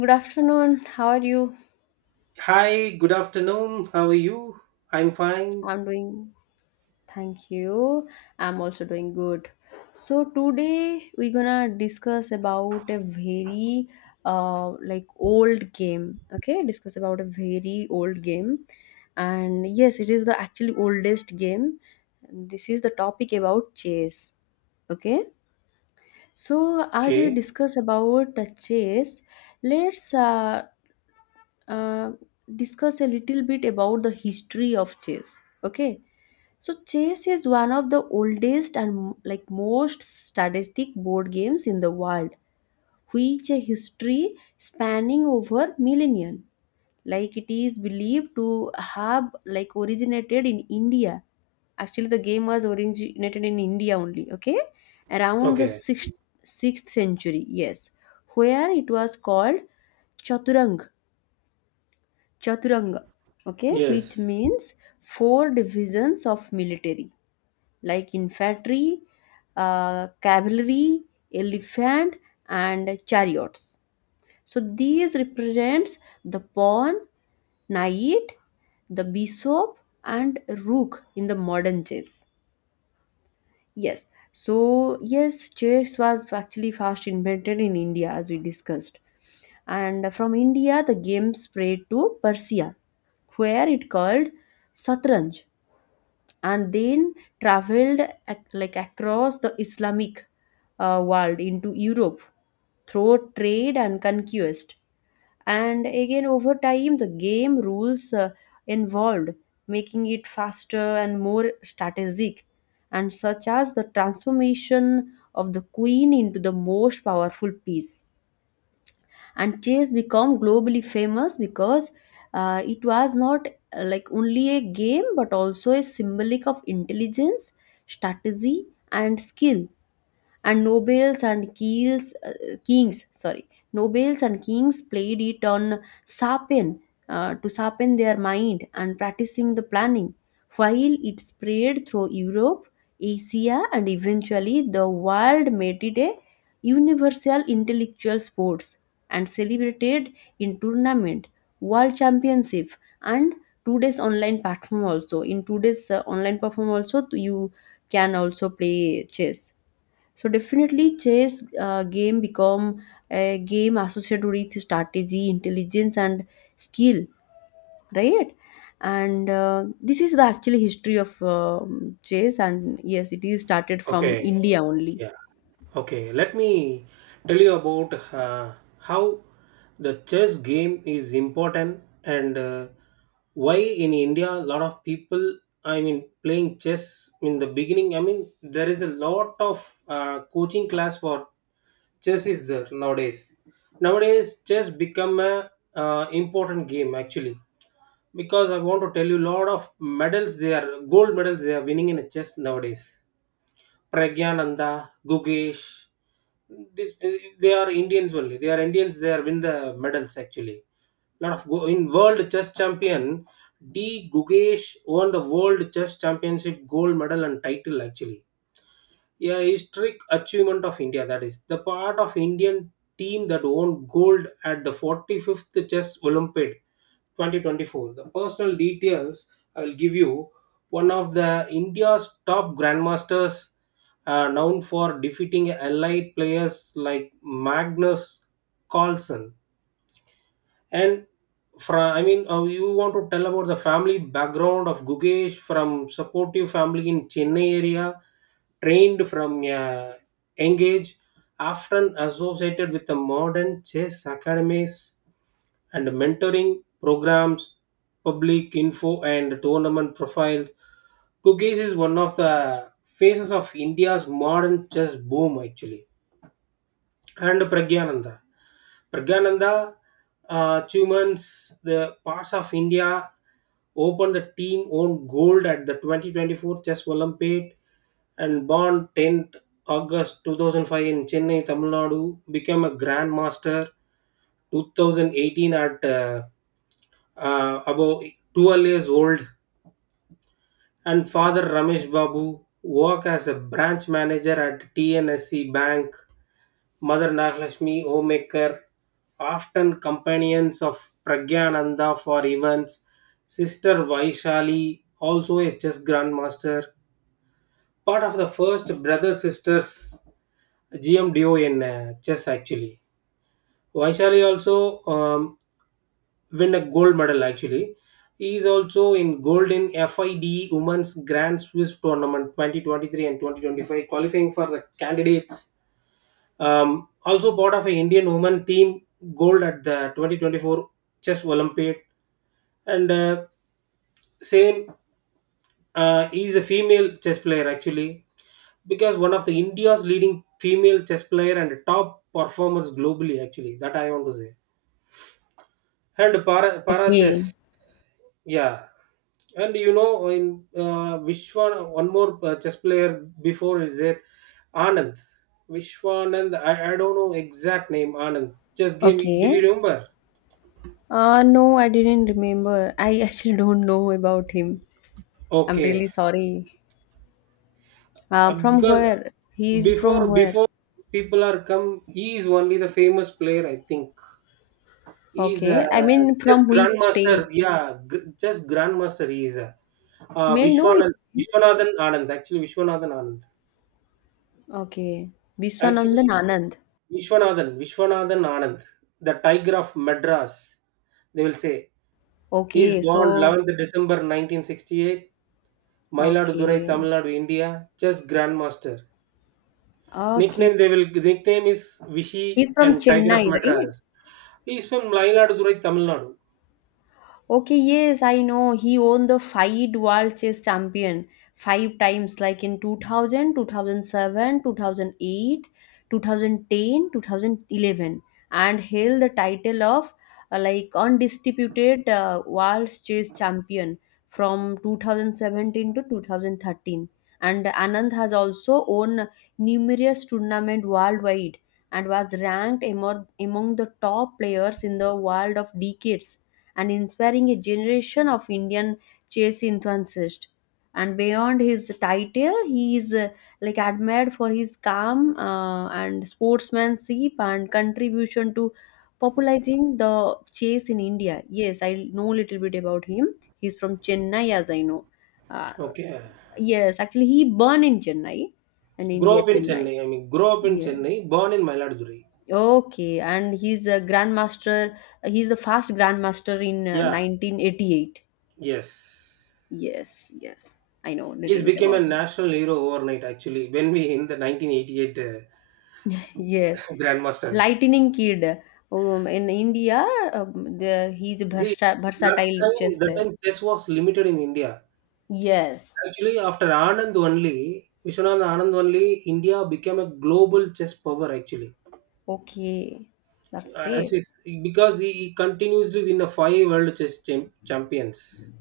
Good afternoon. How are you? Hi, good afternoon. How are you? I'm fine. I'm doing, thank you. I'm also doing good. So today we're gonna discuss about a very old game. Okay, discuss about a very old game. And yes, it is the actually oldest game. This is the topic about chess. Okay. So as we Okay. discuss about chess, let's uh, discuss a little bit about the history of chess. Okay, so chess is one of the oldest and like most strategic board games in the world, which a history spanning over millennia. Like it is believed to have like originated in India. Actually the game was originated in India only. Okay, around the Okay. 6th century. Yes, where it was called chaturang chaturanga, okay, which Yes. means four divisions of military, like infantry, cavalry, elephant, and chariots. So these represents the pawn, knight, the bishop, and rook in the modern chess. Yes. So yes, chess was actually first invented in India, as we discussed. And from India the game spread to Persia, where it called Satranj, and then traveled like across the Islamic world into Europe through trade and conquest. And again, over time, the game rules involved, making it faster and more strategic, and such as the transformation of the queen into the most powerful piece. And chess become globally famous because it was not like only a game but also a symbolic of intelligence, strategy, and skill. And nobles and kings, sorry, nobles and kings played it on sapin to sharpen their mind and practicing the planning, while it spread through Europe, Asia, and eventually the world made it a universal intellectual sports and celebrated in tournament, world championship, and today's online platform also in today's online platform also you can also play chess. So definitely, chess game become a game associated with strategy, intelligence, and skill, right? And this is the actually history of chess, and yes, it is started from Okay. India only. Yeah. Okay. Let me tell you about how the chess game is important and why in India a lot of people, I mean, playing chess in the beginning. I mean, there is a lot of coaching class for chess is there nowadays. Nowadays, chess become a important game actually, because I want to tell you lot of medals, they are gold medals they are winning in chess nowadays. Pragyananda, Gugesh, this they are Indians only. They are Indians. They are win the medals actually. Lot of go in world chess champion. D Gugesh won the world chess championship gold medal and title actually. Yeah, historic achievement of India. That is the part of Indian team that won gold at the 45th chess Olympiad 2024. The personal details I will give you. One of the India's top grandmasters, known for defeating allied players like Magnus Carlsen. And from, you want to tell about the family background of Gugesh. From supportive family in Chennai area, trained from young age, often associated with the modern chess academies and mentoring programs, public info, and tournament profiles. Cookies is one of the faces of India's modern chess boom, actually. And Pragyananda. Pragyananda Chumans, the parts of India, opened the team on gold at the 2024 Chess Olympiad, and born 10th August 2005 in Chennai, Tamil Nadu, became a grandmaster 2018 at about 12 years old, and Father Ramesh Babu work as a branch manager at TNSC Bank. Mother Nagalakshmi, homemaker, often companions of Pragyananda for events. Sister Vaishali, also a chess grandmaster, part of the first brother sisters GM in chess actually. Vaishali also win a gold medal actually. He is also in gold in FIDE Women's Grand Swiss Tournament 2023 and 2025, qualifying for the candidates. Also part of an Indian women team gold at the 2024 Chess Olympiad. And same, he is a female chess player actually, because one of the India's leading female chess player and top performers globally actually. That I want to say. And para, para Okay, chess, yeah. And in Vishwan, one more chess player before is there. Anand Vishwanand, I don't know exact name Anand chess game. Did okay. you remember? No, I didn't remember. I actually don't know about him. I'm really Okay. sorry. From Because where? He is from before where? before people are come, he is only the famous player I think. He is a Okay, I mean chess from which grandmaster. state? Yeah, chess grandmaster. He is a May I know Vishwanand him? Vishwanathan Anand actually. Vishwanathan Anand. Okay. Actually, 'Vishwanathan Anand.' Vishwanathan Anand, the Tiger of Madras, they will say. He okay. is so born 11th December 1968, okay. Mayiladurai, Tamil Nadu, India, chess grandmaster. Okay. Nickname, they will nickname is he Vishy is from and Tiger Chennai of right? Madras. He is from Mayiladurai, Tamil Nadu. Okay, yes, I know. He won the five world chess champion five times, like in two thousand, two thousand 2008, 2010, 2011, and held the title of like undisputed world chess champion from 2017 to 2013. And Anand has also won numerous tournament worldwide and was ranked among the top players in the world of decades and inspiring a generation of Indian chess enthusiasts. And beyond his title, he is like admired for his calm and sportsmanship and contribution to popularizing the chess in India. Yes, I know little bit about him. He's from Chennai, as I know. Uh, Okay. yes, actually, he born in Chennai, in Grow India, up in Chennai. Chennai. I mean, grow up in Yeah. Chennai, born in Mayiladurai. Okay, and he's a grandmaster. He's the first grandmaster in Yeah. 1988. Yes. Yes. I know a little He's bit became a about him. national hero overnight actually when we in the 1988 Yes, grandmaster. Lightning Kid. In India, he's a Ji, that versatile chess time that player. time chess was limited in India. Yes. Actually, after Anand only, Vishwanath Anand only, India became a global chess power. Actually, Okay. That's as great. we, because he continuously win the five world chess champions.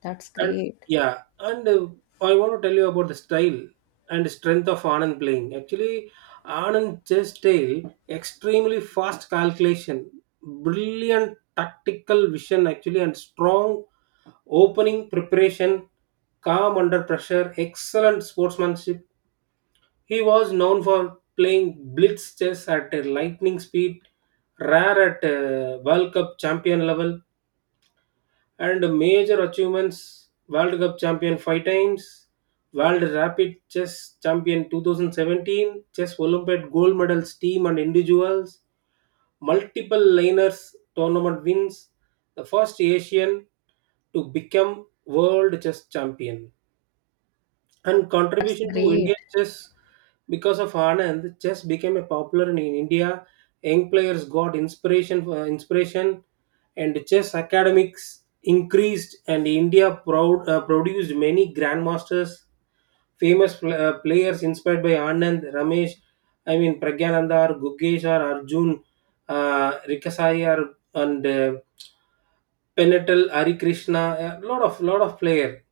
That's And great. yeah, and I want to tell you about the style and strength of Anand playing. Actually, Anand chess style, extremely fast calculation, brilliant tactical vision, actually, and strong opening preparation, calm under pressure, excellent sportsmanship. He was known for playing blitz chess at a lightning speed, rare at World Cup champion level, and major achievements: World Cup champion five times, World Rapid Chess champion 2017, Chess Olympiad gold medals team and individuals, multiple liners tournament wins, the first Asian to become world chess champion. And That's contribution to great. Indian chess, because of Anand, chess became a popular in India. Young players got inspiration, and chess academics increased. And India proud, produced many grandmasters, famous players inspired by Anand, Ramesh. I mean Pragyananda or Gugesh or Arjun, Rikasai or, and Penatal, Hari Krishna, a lot of player.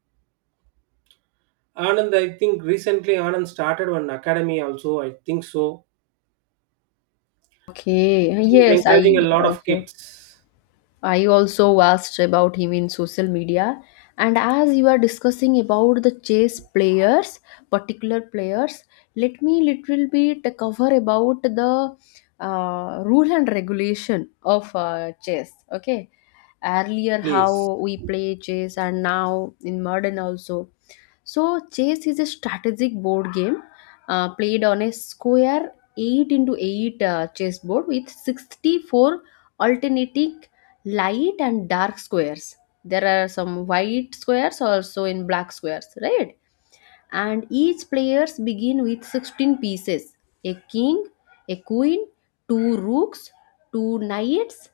Anand, I think recently Anand started one academy also. I think so. Okay. He's Yes, encouraging a lot of kids. I also asked about him in social media. And as you are discussing about the chess players, particular players, let me little bit cover about the rule and regulation of chess. Okay, earlier how Please. we play chess and now in modern also. So chess is a strategic board game played on a square 8 into 8 chess board with 64 alternating light and dark squares. There are some white squares also in black squares, right? And each players begin with 16 pieces: a king, a queen, two rooks, two knights,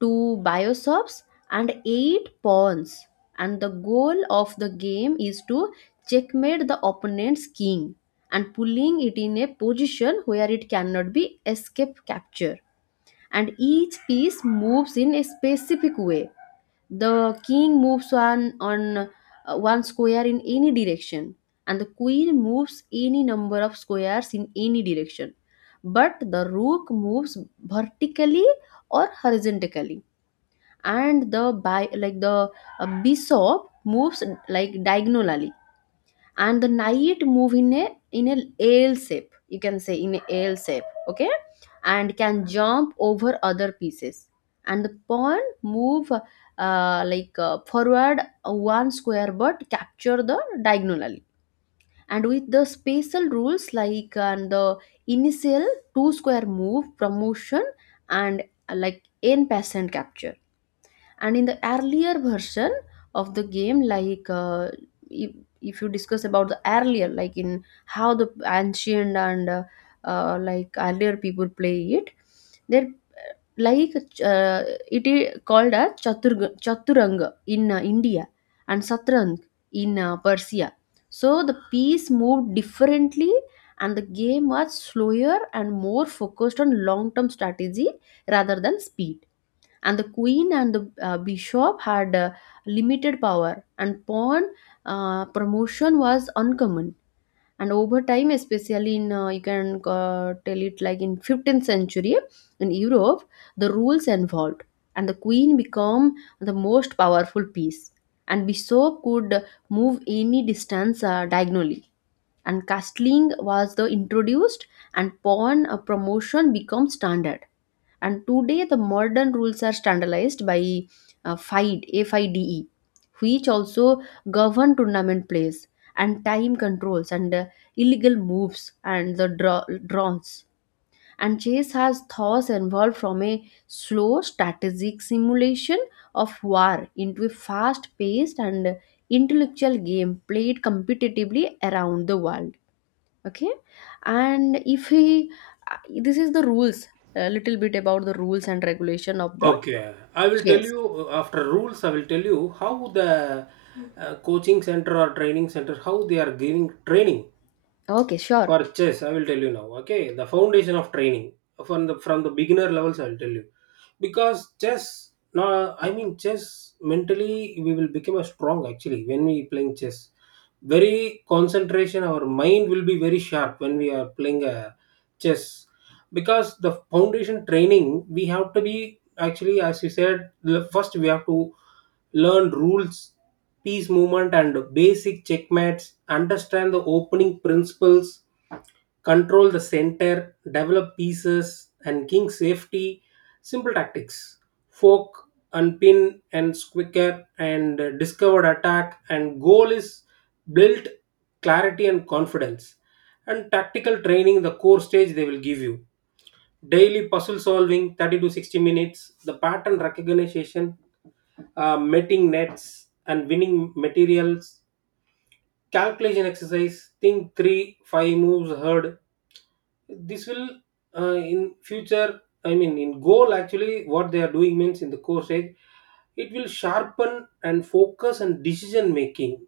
two bishops, and eight pawns. And the goal of the game is to checkmate the opponent's king and pulling it in a position where it cannot be escape capture. And each piece moves in a specific way. The king moves on one square in any direction, and the queen moves any number of squares in any direction. But the rook moves vertically or horizontally, and the like the bishop moves like diagonally. And the knight move in a L shape, you can say, in a L shape, okay, and can jump over other pieces. And the pawn move like forward one square but capture the diagonally, and with the spatial rules like, and the initial two square move promotion and like n percent capture. And in the earlier version of the game, like if, if you discuss about the earlier, like in how the ancient and like earlier people play it, they're like uh, it is called as chaturanga in India, and Satrang in Persia. So the piece moved differently, and the game was slower and more focused on long term strategy rather than speed. And the queen and the bishop had limited power, and pawn promotion was uncommon. And over time, especially in you can tell it like in 15th century in Europe, the rules evolved and the queen became the most powerful piece and bishop could move any distance diagonally and castling was the introduced and pawn promotion became standard. And today the modern rules are standardized by FIDE, FIDE, which also govern tournament plays and time controls and illegal moves and the drones. And chess has thus evolved from a slow strategic simulation of war into a fast paced and intellectual game played competitively around the world. Okay, and if he uh, this is the rules, a little bit about the rules and regulation of the Okay. I will tell chess. you after rules, I will tell you how the coaching center or training center, how they are giving training. Okay, sure. For chess, I will tell you now. Okay, the foundation of training, from the beginner levels, I will tell you, because chess. No, I mean chess. Mentally, we will become a strong actually when we playing chess. Very concentration. Our mind will be very sharp when we are playing a chess, because the foundation training we have to be actually, as you said, first we have to learn rules, piece movement, and basic checkmates. Understand the opening principles, control the center, develop pieces, and king safety. Simple tactics: fork, unpin, and squicker, and discovered attack. And goal is built clarity and confidence. And tactical training, the core stage they will give you. Daily puzzle solving, 30 to 60 minutes, the pattern recognition, mating nets, and winning materials, calculation exercise, think three, five moves heard. This will, in future, I mean in goal actually, what they are doing means in the course age, it will sharpen and focus and decision making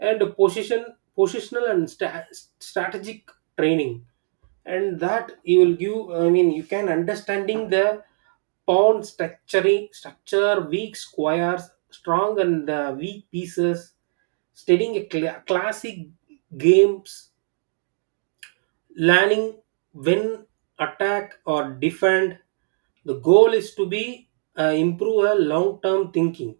and positional and strategic training. And that you will give, I mean you can understanding the pawn structuring structure, weak squares, strong and weak pieces, studying a classic games, learning when attack or defend. The goal is to be improve a long term thinking.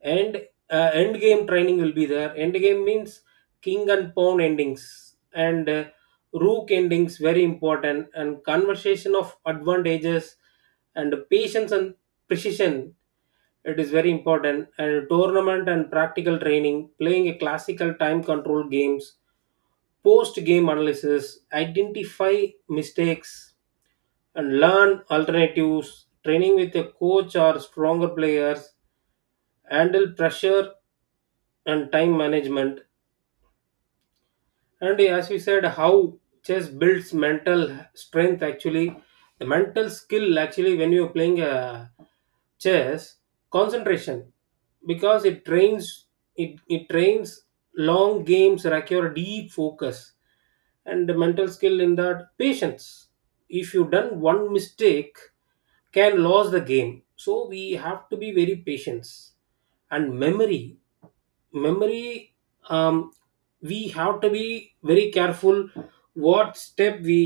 And end game training will be there. End game means king and pawn endings, and rook endings very important, and conversation of advantages and patience and precision. It is very important. And tournament and practical training playing a classical time control games, post game analysis, identify mistakes, and learn alternatives. Training with a coach or stronger players, handle pressure and time management. And as you said, how chess builds mental strength actually, the mental skill actually, when you're playing chess, concentration, because it trains long games require deep focus and the mental skill in that patience. If you done one mistake, can lose the game. So we have to be very patient, and memory, memory um, we have to be very careful what step we,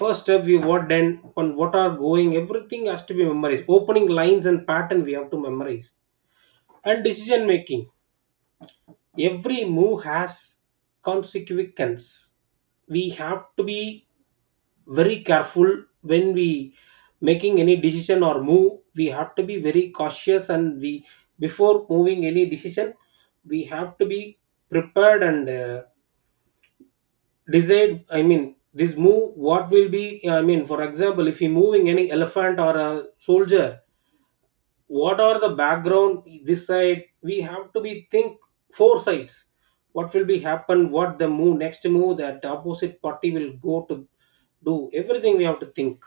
first step we, what then on what are going, everything has to be memorized. Opening lines and pattern we have to memorize. And decision making, every move has consequence. We have to be very careful when we making any decision or move, we have to be very cautious. And we, before moving any decision, we have to be prepared and decide, I mean this move what will be, I mean for example if you moving any elephant or a soldier, what are the background this side, we have to be think four sides, what will be happen, what the move, next move that the opposite party will go to do, everything we have to think.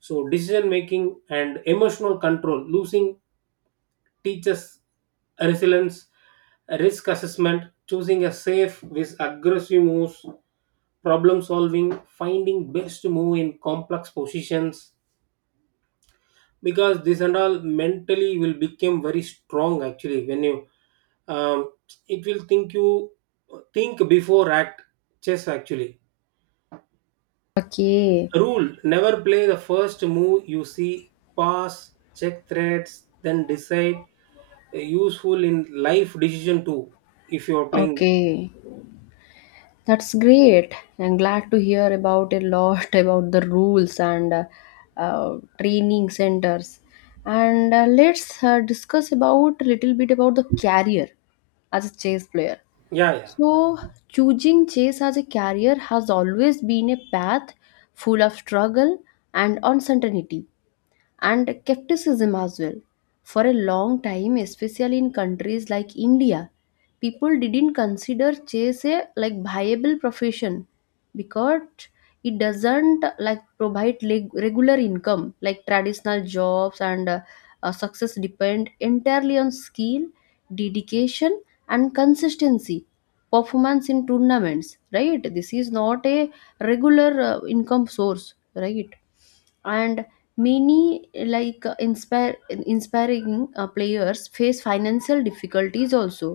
So decision making and emotional control losing teaches resilience, risk assessment, choosing a safe with aggressive moves, problem solving, finding best move in complex positions, because this and all mentally will become very strong actually when you. um, it will think you. Think before act, chess actually. Okay, Rule: never play the first move you see, pass, check threats, then decide. Useful in life decision too if you are playing. okay. That's great. I'm glad to hear about a lot about the rules and training centers. And let's discuss about a little bit about the career as a chess player. Yeah, yeah. So, choosing chess as a career has always been a path full of struggle and uncertainty and skepticism as well. For a long time, especially in countries like India, people didn't consider chess a like viable profession because it doesn't like provide regular income like traditional jobs and success depend entirely on skill, dedication, and consistency performance in tournaments, right? This is not a regular income source, right? And many like inspire inspiring players face financial difficulties also,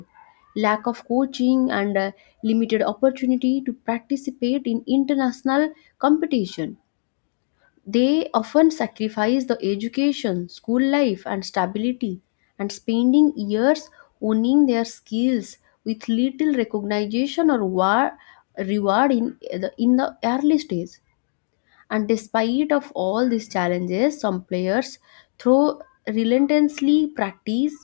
lack of coaching and limited opportunity to participate in international competition. They often sacrifice the education school life and stability and spending years honing their skills with little recognition or reward in the early stage. And despite of all these challenges, some players through relentlessly practice,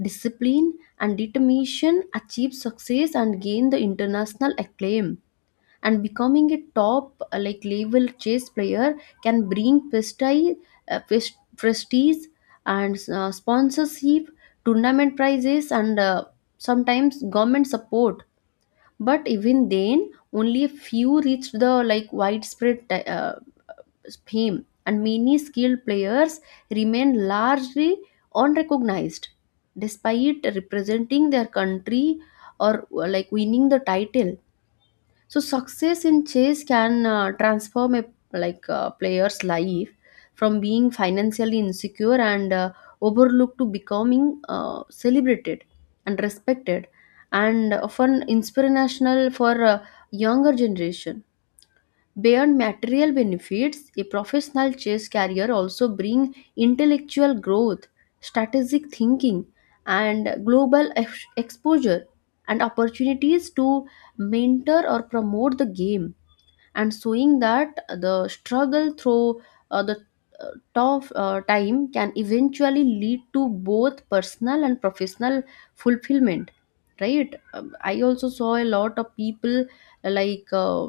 discipline, and determination achieve success and gain the international acclaim. And becoming a top like level chess player can bring prestige, prestige and sponsorship, tournament prizes and sometimes government support. But even then, only a few reached the like widespread fame, and many skilled players remain largely unrecognized despite representing their country or like winning the title. So success in chess can transform a like a player's life from being financially insecure and overlooked to becoming celebrated and respected and often inspirational for younger generation. Beyond material benefits, a professional chess career also brings intellectual growth, strategic thinking, and global exposure, and opportunities to mentor or promote the game, and showing that the struggle through the uh, tough time can eventually lead to both personal and professional fulfillment. Right? I also saw a lot of people like.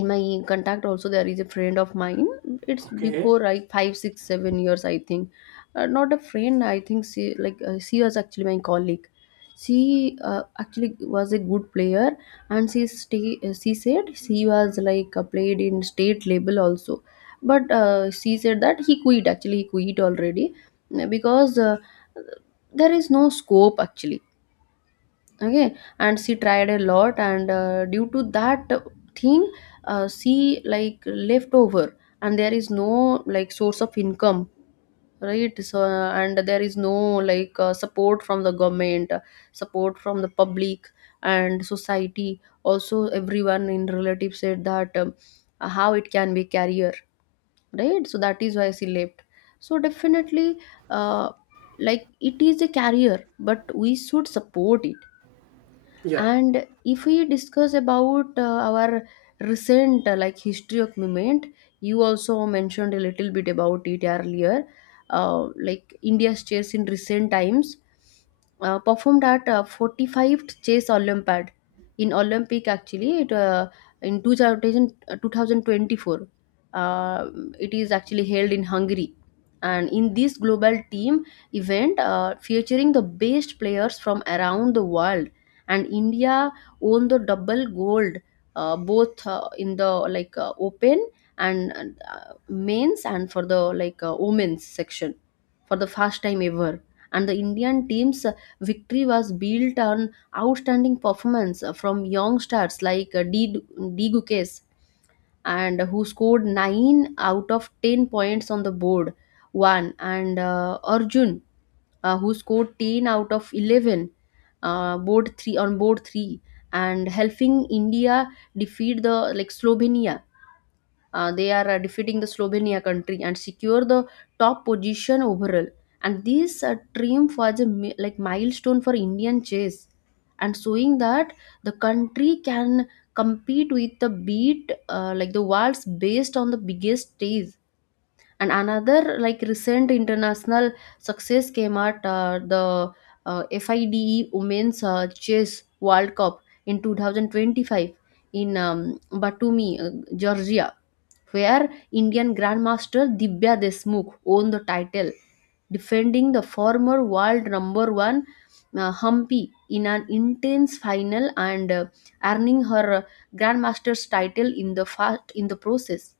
In my contact also, there is a friend of mine. It's Okay. Okay. before like five six seven years, I think. Not a friend, I think she, like, she was actually my colleague. She actually was a good player, and she said she was like played in state level also. But she said that he quit, actually he quit already, because there is no scope actually. Okay. And she tried a lot, and due to that thing, she like left over, and there is no like source of income, right? So and there is no like support from the government, support from the public and society also. Everyone in relative said that, how it can be career? Right, so that is why she left. So definitely, uh, like it is a career, but we should support it. Yeah. And if we discuss about our recent like history of movement, you also mentioned a little bit about it earlier. Uh, like India's chess in recent times performed at 45th chess olympiad in olympic, actually it in 2024, uh, it is actually held in Hungary. And in this global team event, featuring the best players from around the world, and India won the double gold, both in the like open and mains, and for the like women's section, for the first time ever. And the Indian team's victory was built on outstanding performance from young stars like D. Gukes, and who scored 9 out of 10 points on the board one, and Arjun, who scored 10 out of 11, uh, board 3 on board 3, and helping India defeat the like Slovenia. Uh, they are defeating the Slovenia country and secure the top position overall. And this triumph was a like milestone for Indian chess, and showing that the country can compete with the beat, like the world's based on the biggest stage. And another like recent international success came at the FIDE Women's Chess World Cup in 2025 in Batumi, Georgia, where Indian Grandmaster Dibya Desmukh won the title, defending the former world number one, Humpy, in an intense final, and earning her Grandmaster's title in the fast in the process.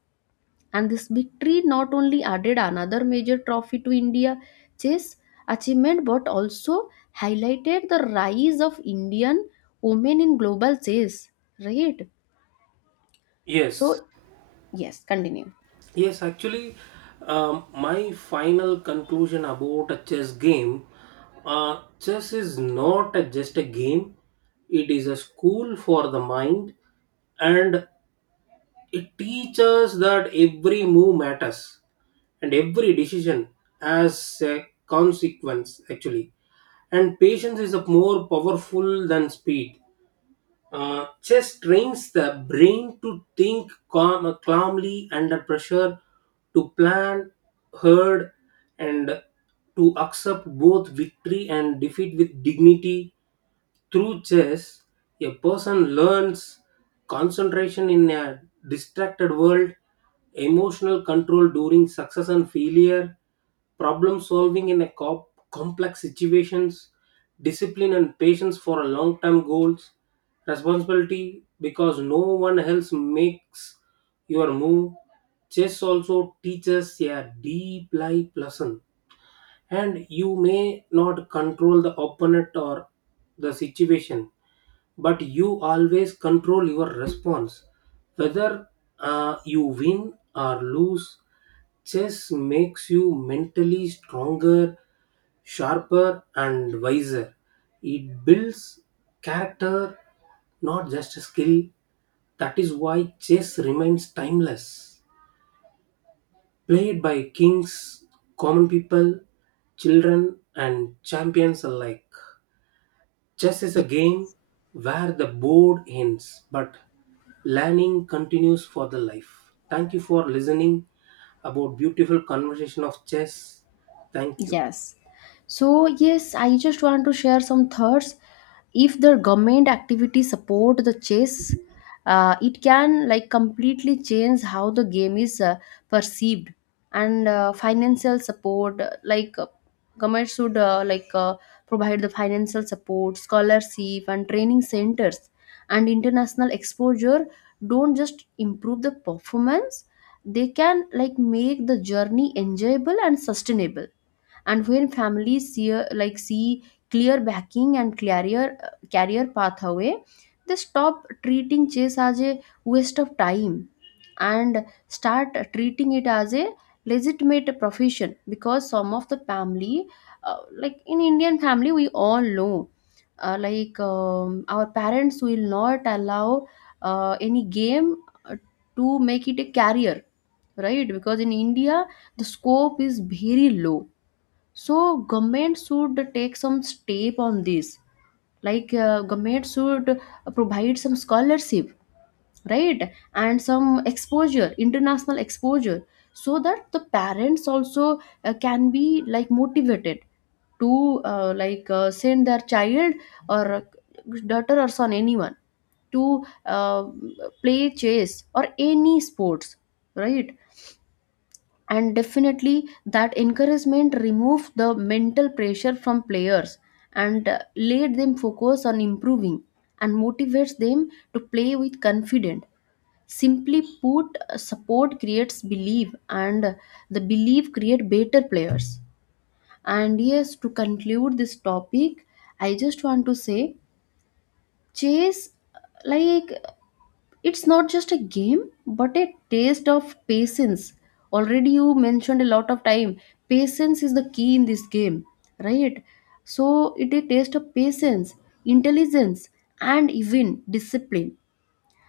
And this victory not only added another major trophy to India chess achievement, but also highlighted the rise of Indian women in global chess, right? Yes. So yes, continue. Yes, actually, um, my final conclusion about a chess game. uh, Chess is not a, just a game, it is a school for the mind. And it teaches that every move matters and every decision has a consequence, actually. And patience is a more powerful than speed. Chess trains the brain to think calmly under pressure, to plan, herd, and to accept both victory and defeat with dignity. Through chess, a person learns concentration in a distracted world, emotional control during success and failure, problem solving in a complex situations, discipline and patience for a long-term goals, responsibility because no one else makes your move. Chess also teaches a deep life lesson, and you may not control the opponent or the situation, but you always control your response, whether you win or lose. Chess makes you mentally stronger, sharper and wiser. It builds character, not just skill. That is why chess remains timeless, played by kings, common people, children, and champions alike. Chess is a game where the board ends, but learning continues for the life. Thank you for listening about beautiful conversation of chess. Thank you. Yes. So yes, I just want to share some thoughts. If the government activity support the chess, it can like completely change how the game is perceived. And financial support, like government should, like provide the financial support, scholarship and training centers and international exposure don't just improve the performance, they can like make the journey enjoyable and sustainable. And when families see like see clear backing and clearer career pathway, they stop treating chess as a waste of time and start treating it as a legitimate profession. Because some of the family, like in Indian family, we all know, like our parents will not allow any game uh, to make it a career, right? Because in India the scope is very low. So government should take some step on this, like government should provide some scholarship, right? And some exposure, international exposure, so that the parents also can be like motivated to, like send their child, or daughter or son, anyone, to play chess or any sports, right? And definitely that encouragement removed the mental pressure from players, and let them focus on improving and motivates them to play with confidence. Simply put, support creates belief, and the belief create better players. And yes, to conclude this topic, I just want to say chess, like, it's not just a game but a taste of patience. Already you mentioned a lot of time, patience is the key in this game, right? So it a taste of patience, intelligence, and even discipline.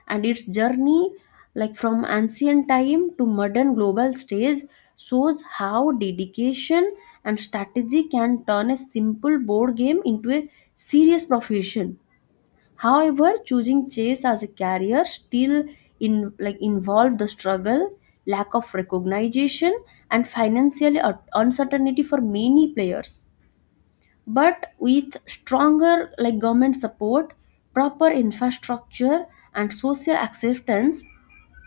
And its journey, like from ancient time to modern global stage, shows how dedication and strategy can turn a simple board game into a serious profession. However, choosing chess as a career still in like involved the struggle, lack of recognition, and financial uncertainty for many players. But with stronger like government support, proper infrastructure, and social acceptance,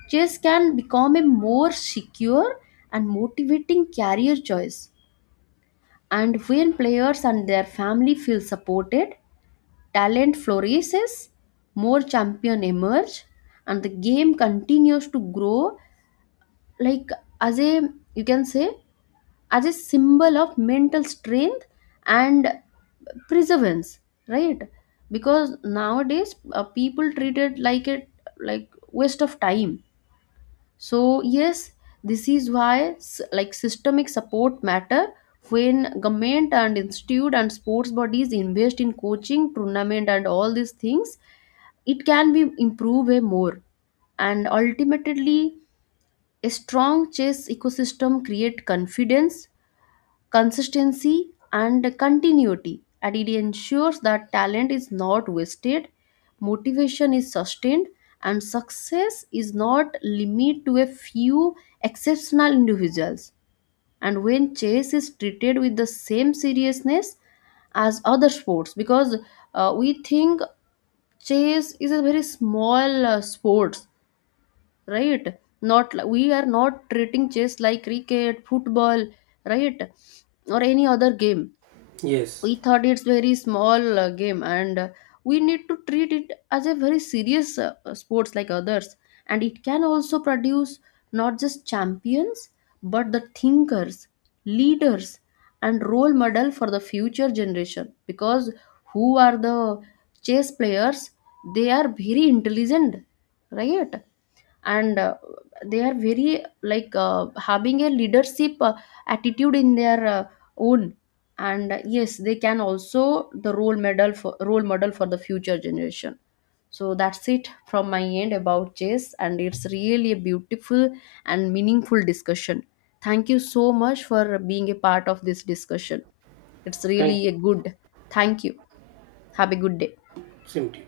chess can become a more secure and motivating career choice. And when players and their family feel supported, talent flourishes, more champion emerge, and the game continues to grow, like, as a, you can say, as a symbol of mental strength and perseverance, right? Because nowadays people treat it like waste of time. So yes, this is why like systemic support matter. When government and institute and sports bodies invest in coaching tournament and all these things, it can be improved way more. And ultimately, a strong chess ecosystem create confidence, consistency and continuity, and it ensures that talent is not wasted, motivation is sustained, and success is not limited to a few exceptional individuals. And when chess is treated with the same seriousness as other sports, because we think chess is a very small sports, right? not li- We are not treating chess like cricket, football, right? Or any other game. Yes. We thought it's very small game, and we need to treat it as a very serious sports like others. And it can also produce not just champions, but the thinkers, leaders, and role model for the future generation. Because who are the chess players, they are very intelligent, right? And they are very like having a leadership attitude in their own. And yes, they can also the role model for the future generation. So that's it from my end about chess, and it's really a beautiful and meaningful discussion. Thank you so much for being a part of this discussion. It's Thank really a you. good. Thank you. Have a good day. Same to you.